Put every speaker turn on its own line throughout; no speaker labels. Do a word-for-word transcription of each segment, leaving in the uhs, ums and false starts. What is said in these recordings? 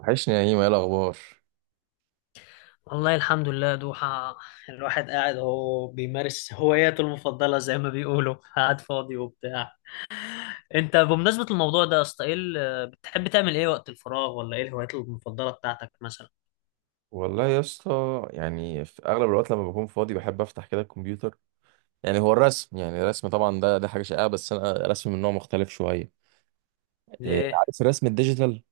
وحشني يا هيما ايه الاخبار؟
والله الحمد لله دوحة. الواحد قاعد هو بيمارس هواياته المفضلة زي ما بيقولوا، قاعد فاضي وبتاع. انت بمناسبة الموضوع ده يا اسطى، ايه ال- بتحب تعمل ايه وقت الفراغ، ولا ايه الهوايات المفضلة بتاعتك مثلا؟
والله يا اسطى، يعني في اغلب الوقت لما بكون فاضي بحب افتح كده الكمبيوتر. يعني هو الرسم، يعني الرسم طبعا ده ده حاجه شائعه، بس انا رسم من نوع مختلف شويه. إيه،
ليه؟
عارف الرسم الديجيتال؟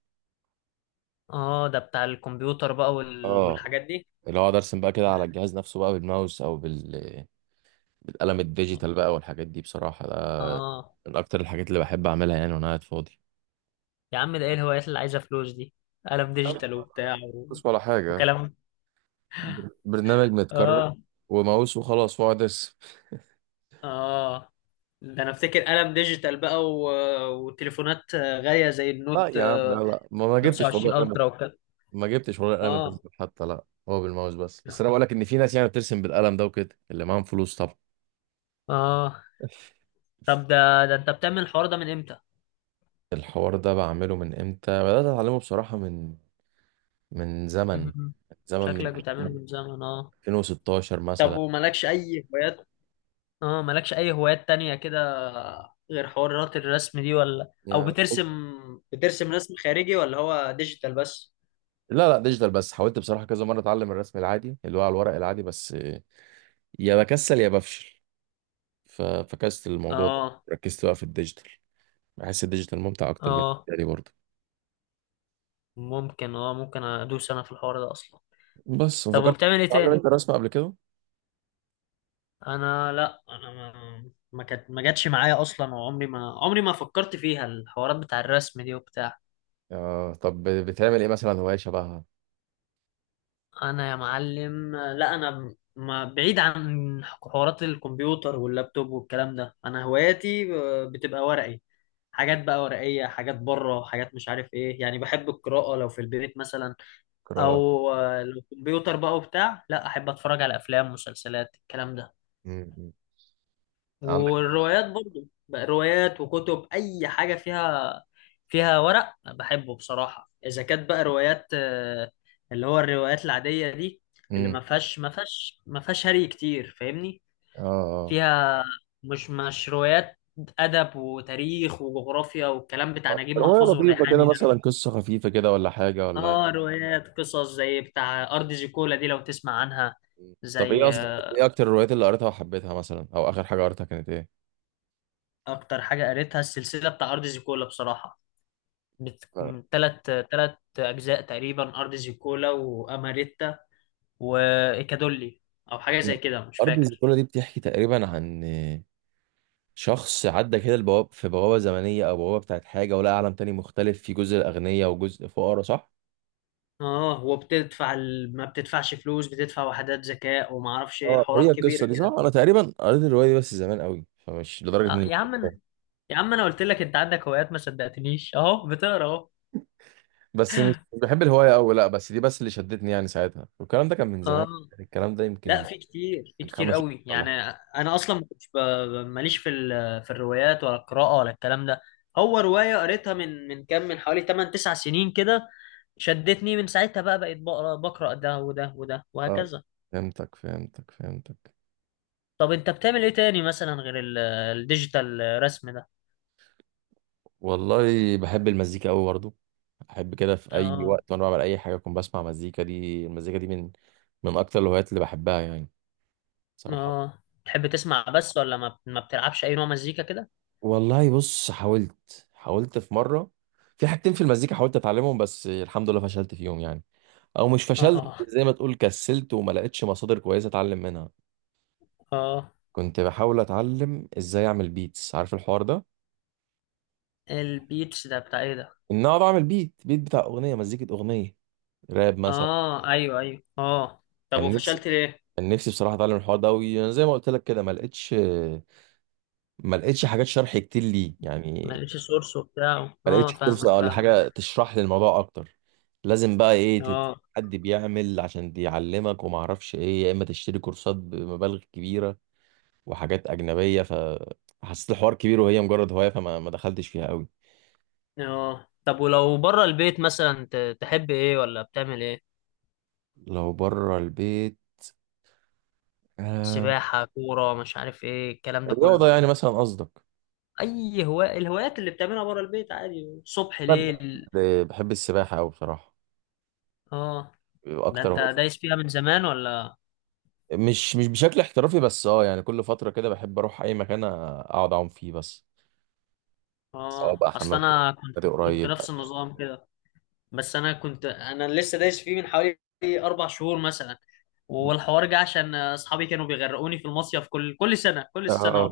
اه، ده بتاع الكمبيوتر بقى وال...
اه،
والحاجات دي.
اللي هو اقعد ارسم بقى كده على الجهاز نفسه بقى بالماوس او بال... بالقلم الديجيتال بقى والحاجات دي. بصراحه ده
اه
من اكتر الحاجات اللي بحب اعملها يعني وانا قاعد فاضي.
يا عم، ده ايه الهوايات اللي عايزة فلوس دي؟ قلم
أنا
ديجيتال
ما
وبتاع و...
بحفظش ولا حاجه.
وكلام.
بر- برنامج متكرر
اه
وماوس وخلاص واقعد ارسم.
اه، ده انا افتكر قلم ديجيتال بقى و... وتليفونات غالية زي
لا
النوت
يا عم، لا
آه،
لا، ما ما جبتش والله.
خمس وعشرين الترا وكده.
ما جبتش ولا القلم
اه
الديجيتال حتى، لا هو بالماوس بس بس، انا بقول لك ان في ناس يعني بترسم بالقلم ده وكده، اللي معاهم فلوس طبعا.
اه، طب ده ده انت بتعمل الحوار ده من امتى؟
الحوار ده بعمله من امتى؟ بدات اتعلمه بصراحه من، من زمن،
مهم.
زمن، من
شكلك بتعمله من زمن، اه.
ألفين وستاشر
طب
مثلا
ومالكش اي هوايات؟ اه، مالكش اي هوايات تانية كده غير حوارات الرسم دي؟ ولا او
يعني.
بترسم بترسم رسم خارجي ولا هو ديجيتال بس؟
لا لا، ديجيتال بس. حاولت بصراحه كذا مره اتعلم الرسم العادي اللي هو على الورق العادي، بس يا بكسل يا بفشل، ففكست الموضوع ده.
اه
ركزت بقى في الديجيتال، بحس الديجيتال ممتع اكتر
اه،
بالنسبه لي برضه.
ممكن، اه ممكن ادوس انا في الحوار ده اصلا.
بس
طب
فكرت،
وبتعمل ايه
تتعلم
تاني؟
انت رسم قبل كده؟
انا لا، انا ما ما كانت ما جاتش معايا اصلا، وعمري ما عمري ما فكرت فيها الحوارات بتاع الرسم دي وبتاع.
اه، طب بتعمل ايه مثلا، هواية شبهها؟
انا يا معلم لا، انا ب- ما بعيد عن حوارات الكمبيوتر واللابتوب والكلام ده. انا هواياتي آه، بتبقى ورقي، حاجات بقى ورقية، حاجات بره، حاجات مش عارف ايه. يعني بحب القراءة لو في البيت مثلا،
قراءة.
او آه، لو كمبيوتر بقى وبتاع، لا، احب اتفرج على افلام مسلسلات الكلام ده.
مم. مم. عندك.
والروايات برضو بقى، روايات وكتب اي حاجه فيها فيها ورق بحبه بصراحه. اذا كانت بقى روايات، آه، اللي هو الروايات العاديه دي، اللي
مم.
ما فيهاش ما فيهاش ما فيهاش هري كتير، فاهمني؟
اه اه.
فيها مش مش روايات ادب وتاريخ وجغرافيا والكلام بتاع نجيب
رواية
محفوظ
لطيفة كده
والريحاني ده.
مثلا، قصة خفيفة كده، ولا حاجة ولا؟
اه، روايات قصص زي بتاع ارض زيكولا دي، لو تسمع عنها.
مم. طب ايه
زي
اصلا،
آه،
ايه اكتر الروايات اللي قريتها وحبيتها مثلا، او اخر حاجة قريتها كانت ايه؟
اكتر حاجه قريتها السلسله بتاع ارض زيكولا بصراحه. بت...
آه.
تلات تلات أجزاء تقريبا، أرض زيكولا وأماريتا وإيكادولي، أو حاجة زي كده، مش
أرض
فاكر.
الزيكولا دي بتحكي تقريبا عن شخص عدى كده البواب في بوابة زمنية أو بوابة بتاعت حاجة، ولقى عالم تاني مختلف، في جزء الأغنياء وجزء فقراء، صح؟
اه وبتدفع ال... ما بتدفعش فلوس، بتدفع وحدات ذكاء وما اعرفش ايه،
اه، هي
حوارات كبيره
القصة دي
كده.
صح؟ أنا تقريبا قريت الرواية دي بس زمان قوي، فمش لدرجة
آه
إني،
يا عم، أنا- يا عم انا قلت لك انت عندك هوايات ما صدقتنيش، اهو بتقرا اهو.
بس مش مش بحب الهواية أوي، لأ، بس دي بس اللي شدتني يعني ساعتها، والكلام ده كان من زمان
اه،
يعني، الكلام ده
لا،
يمكن
في كتير، في
من
كتير
خمس سنين
قوي
ولا
يعني.
حاجة.
انا اصلا ما كنتش ب- ب- ماليش في ال- في الروايات ولا القراءه ولا الكلام ده. هو روايه قريتها من من كام، من حوالي تمن تسعة سنين كده، شدتني من ساعتها بقى، بقيت بقرا بقرا ده وده وده
آه،
وهكذا.
فهمتك فهمتك فهمتك.
طب انت بتعمل ايه تاني مثلا غير ال- الديجيتال رسم ده؟
والله بحب المزيكا أوي برضه، أحب كده في أي
اه
وقت وأنا بعمل أي حاجة أكون بسمع مزيكا. دي المزيكا دي من من أكتر الهوايات اللي بحبها يعني، صراحة.
اه، تحب تسمع بس ولا ما ما بتلعبش اي نوع مزيكا كده؟
والله بص، حاولت، حاولت في مرة، في حاجتين في المزيكا حاولت أتعلمهم، بس الحمد لله فشلت فيهم يعني، أو مش فشلت،
اه
زي ما تقول كسلت وما لقيتش مصادر كويسة أتعلم منها.
اه،
كنت بحاول اتعلم ازاي اعمل بيتس، عارف الحوار ده؟
البيتس ده بتاع ايه ده؟
ان اقعد اعمل بيت، بيت بتاع اغنيه، مزيكه، اغنيه راب مثلا.
اه ايوه ايوه اه، طب
كان نفسي،
وفشلت ليه؟
كان نفسي بصراحه اتعلم الحوار ده قوي، انا زي ما قلت لك كده ما لقيتش، ما لقيتش حاجات شرح كتير ليه
ما
يعني.
لقيتش سورس وبتاع،
ما
اه،
لقيتش فرصه
فاهمك
ولا
فاهمك.
حاجه تشرح لي الموضوع اكتر. لازم بقى ايه، تت-
اه
حد بيعمل عشان بيعلمك وما اعرفش ايه، يا اما تشتري كورسات بمبالغ كبيره وحاجات اجنبيه، ف حسيت الحوار كبير وهي مجرد هوايه، فما ما دخلتش فيها قوي.
اه، طب ولو بره البيت مثلا، ت- تحب ايه ولا بتعمل ايه؟
لو بره البيت، آه،
سباحة، كورة، مش عارف ايه الكلام ده
الرياضة
كله.
يعني مثلا قصدك؟
اي هواء الهوايات اللي بتعملها بره البيت عادي، صبح
طب،
ليل؟
آه، بحب السباحة أوي بصراحة،
اه، ده
أكتر
انت
واحد.
دايس فيها من زمان ولا؟
مش مش بشكل احترافي، بس أه يعني كل فترة كده بحب أروح أي مكان أقعد أعوم فيه بس، سواء
اه
بقى
اصل
حمام سباحة،
انا
نادي
كنت كنت
قريب.
نفس النظام كده. بس انا كنت انا لسه دايس فيه من حوالي اربع شهور مثلا. والحوار جه عشان اصحابي كانوا بيغرقوني في المصيف كل كل سنه كل سنه.
آه.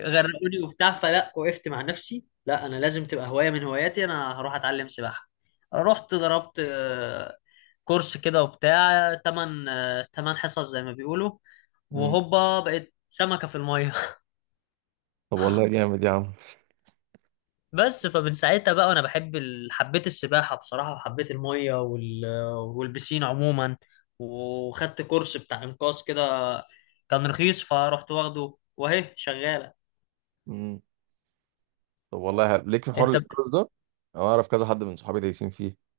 غرقوني وبتاع، فلا وقفت مع نفسي، لا، انا لازم تبقى هوايه من هواياتي، انا هروح اتعلم سباحه. رحت ضربت آه، كورس كده وبتاع، تمن آه، تمن حصص زي ما بيقولوا،
مم.
وهوبا بقيت سمكه في الميه.
طب والله جامد يا عم.
بس فمن ساعتها بقى، وانا بحب ال... حبيت السباحه بصراحه، وحبيت الميه وال... والبسين عموما، وخدت كورس بتاع انقاذ كده، كان رخيص، فرحت واخده واهي شغاله.
مم. طب والله حلو. ليك في حوار
انت؟
الإنقاذ ده؟ أنا أعرف كذا حد من صحابي دايسين فيه.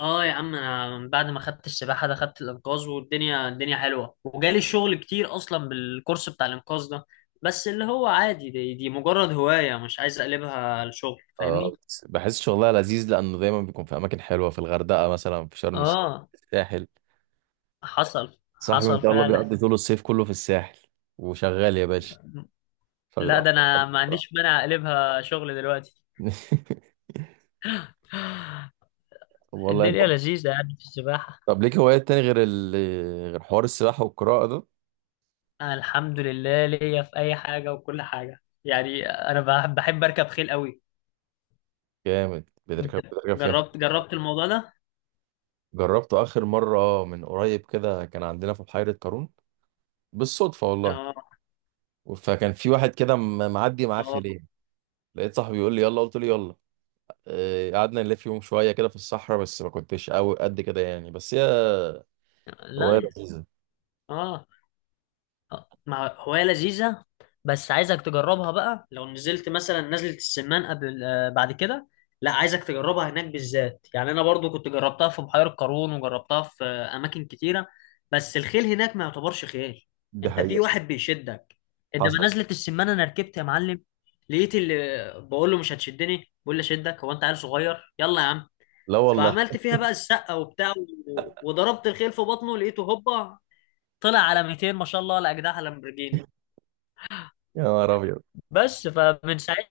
اه يا عم، انا من بعد ما خدت السباحه ده خدت الانقاذ، والدنيا الدنيا حلوه، وجالي شغل كتير اصلا بالكورس بتاع الانقاذ ده، بس اللي هو عادي، دي, دي مجرد هوايه، مش عايز اقلبها لشغل، فاهمني؟
أه، بس بحس شغلها لذيذ لأنه دايما بيكون في أماكن حلوة، في الغردقة مثلا، في شرم الشيخ،
اه
في الساحل.
حصل
صاحبي ما
حصل
شاء الله
فعلا.
بيقضي طول الصيف كله في الساحل وشغال يا باشا،
لا،
فبيبقى
ده
أحسن
انا
حد.
ما عنديش مانع اقلبها شغل دلوقتي.
طب والله.
الدنيا لذيذه يعني في السباحه.
طب ليك هوايات تاني غير ال... غير حوار السباحة والقراءة ده؟
الحمد لله، ليا في اي حاجه وكل حاجه يعني، انا بحب بحب اركب خيل قوي.
جامد،
انت
بتركب، بتركب فين؟
جربت جربت الموضوع ده؟
جربته آخر مرة من قريب كده، كان عندنا في بحيرة قارون بالصدفة والله،
اه.
فكان في واحد كده م- معدي معاه
آه.
خلية، لقيت صاحبي بيقول لي يلا، قلت له يلا، آه، قعدنا نلف يوم شوية كده في الصحراء، بس ما كنتش قوي قد كده يعني، بس هي هواية
لا.
لذيذة.
اه، آه، مع هواية لذيذة. بس عايزك تجربها بقى، لو نزلت مثلا نزلة السمان، قبل آه، بعد كده. لا، عايزك تجربها هناك بالذات، يعني انا برضو كنت جربتها في بحيرة قارون، وجربتها في آه، اماكن كتيرة، بس الخيل هناك ما يعتبرش خيل،
دي
انت في
حقيقة.
واحد بيشدك.
حصل.
انما نزلة السمان انا ركبت يا معلم، لقيت اللي بقول له مش هتشدني بقول لي اشدك، هو انت عيل صغير، يلا يا عم.
لا والله.
فعملت فيها بقى السقه وبتاع، و- وضربت الخيل في بطنه، لقيته هوبا طلع على ميتين، ما شاء الله، ولا اجنحه لامبرجيني.
يا نهار أبيض.
بس فمن ساعتها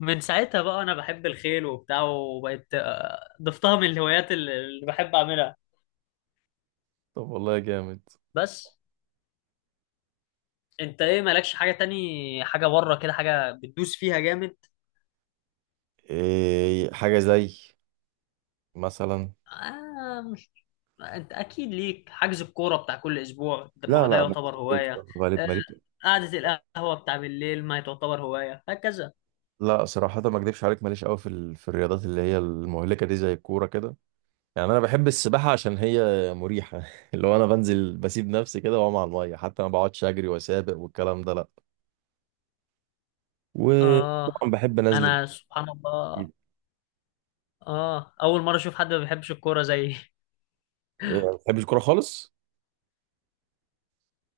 من ساعتها بقى انا بحب الخيل وبتاع، وبقيت آه، ضفتها من الهوايات اللي اللي بحب اعملها.
طب والله جامد.
بس انت ايه، مالكش حاجه تاني، حاجه بره كده، حاجه بتدوس فيها جامد؟
إيه، حاجة زي مثلا؟
آه مش انت اكيد ليك حجز الكوره بتاع كل اسبوع ده- ما هو
لا
ده
لا، انا كنت
يعتبر هوايه.
بتكلم في غالب
آه،
مالي.
قعده القهوه بتاع بالليل ما تعتبر هوايه هكذا.
لا صراحه ما اكدبش عليك، ماليش قوي في ال... في الرياضات اللي هي المهلكه دي زي الكوره كده. يعني انا بحب السباحه عشان هي مريحه اللي هو انا بنزل بسيب نفسي كده واقوم على الميه، حتى ما بقعدش اجري واسابق والكلام ده، لا.
اه
وطبعا بحب انزل.
انا سبحان الله، اه اول مره اشوف حد ما بيحبش الكوره زيي.
ما بحبش الكوره خالص.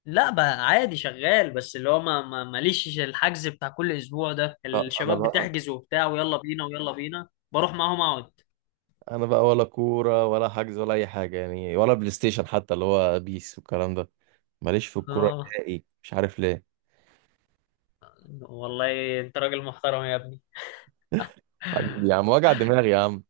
لا بقى عادي شغال، بس اللي هو ما ما- ماليش الحجز بتاع كل اسبوع ده،
لا انا
الشباب
بقى
بتحجز وبتاع ويلا بينا ويلا بينا بروح معاهم اقعد.
انا بقى ولا كوره ولا حجز ولا اي حاجه يعني، ولا بلاي ستيشن حتى اللي هو بيس والكلام ده. ماليش في الكوره
اه،
نهائي، مش عارف ليه.
والله انت راجل محترم يا ابني.
حبيبي يا عم، وجع دماغي يا عم.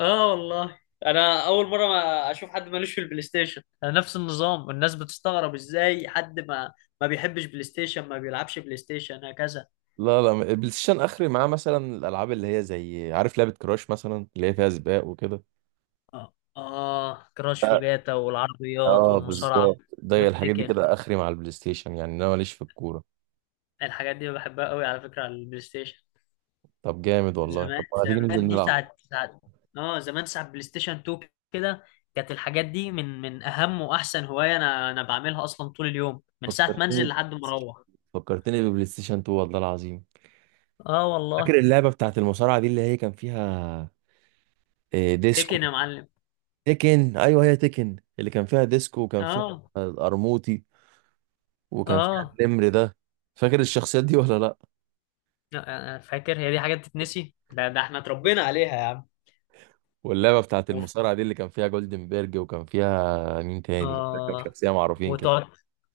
اه والله، انا اول مره ما اشوف حد مالوش في البلاي ستيشن، انا نفس النظام، الناس بتستغرب ازاي حد ما ما بيحبش بلاي ستيشن، ما بيلعبش بلاي ستيشن هكذا.
لا لا، البلاي ستيشن اخري معاه، مثلا الالعاب اللي هي زي عارف لعبه كراش مثلا اللي هي فيها سباق وكده.
اه اه، كراش
لا،
وجاتا والعربيات
اه
والمصارعه
بالظبط، ده الحاجات دي
والتيكن،
كده اخري مع البلاي ستيشن، يعني انا ماليش في الكوره.
الحاجات دي بحبها قوي على فكره على البلاي ستيشن.
طب جامد والله، طب
زمان
ما تيجي ننزل
زمان، دي
نلعب؟
ساعة ساعة. اه، زمان ساعة بلاي ستيشن اتنين كده، كانت الحاجات دي من من أهم وأحسن هواية، أنا أنا بعملها أصلا طول اليوم، من ساعة ما أنزل
فكرتني،
لحد ما أروح.
فكرتني ببلاي ستيشن اتنين والله العظيم.
اه
فاكر
والله.
اللعبه بتاعت المصارعه دي اللي هي كان فيها، آه، ديسكو؟
تكن يا معلم.
تيكن، ايوه هي تيكن، اللي كان فيها ديسكو وكان فيها
اه
القرموطي وكان فيها
اه،
النمر ده، فاكر الشخصيات دي ولا لا؟
لا، أنا فاكر، هي دي حاجة بتتنسي؟ ده ده احنا اتربينا عليها يا عم.
واللعبه بتاعت
وف...
المصارعه دي اللي كان فيها جولدنبرج وكان فيها مين تاني، كان فيها كام
اه،
شخصيه معروفين كده.
وتقعد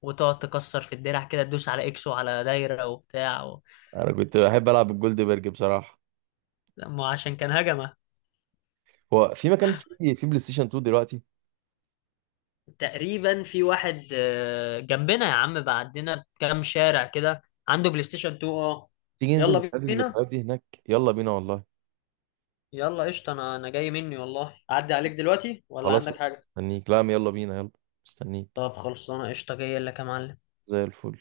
وتقعد تكسر في الدرع كده، تدوس على اكس وعلى دايرة وبتاع و...
انا كنت بحب العب الجولدنبرج بصراحه.
لا، ما هو عشان كان هجمة.
هو في مكان في في بلاي ستيشن اتنين دلوقتي؟
تقريبا في واحد آه، جنبنا يا عم، بعدنا بكام شارع كده عنده بلاي ستيشن اتنين، اه.
تيجي ننزل
يلا
نتقابل
بينا،
الذكريات دي هناك؟ يلا بينا والله.
يلا قشطة، انا انا جاي مني والله، اعدي عليك دلوقتي ولا
خلاص،
عندك حاجة؟
مستنيك، لا يلا بينا، يلا، مستنيك.
طب خلصانة، قشطة، جاي لك يا معلم.
زي الفل.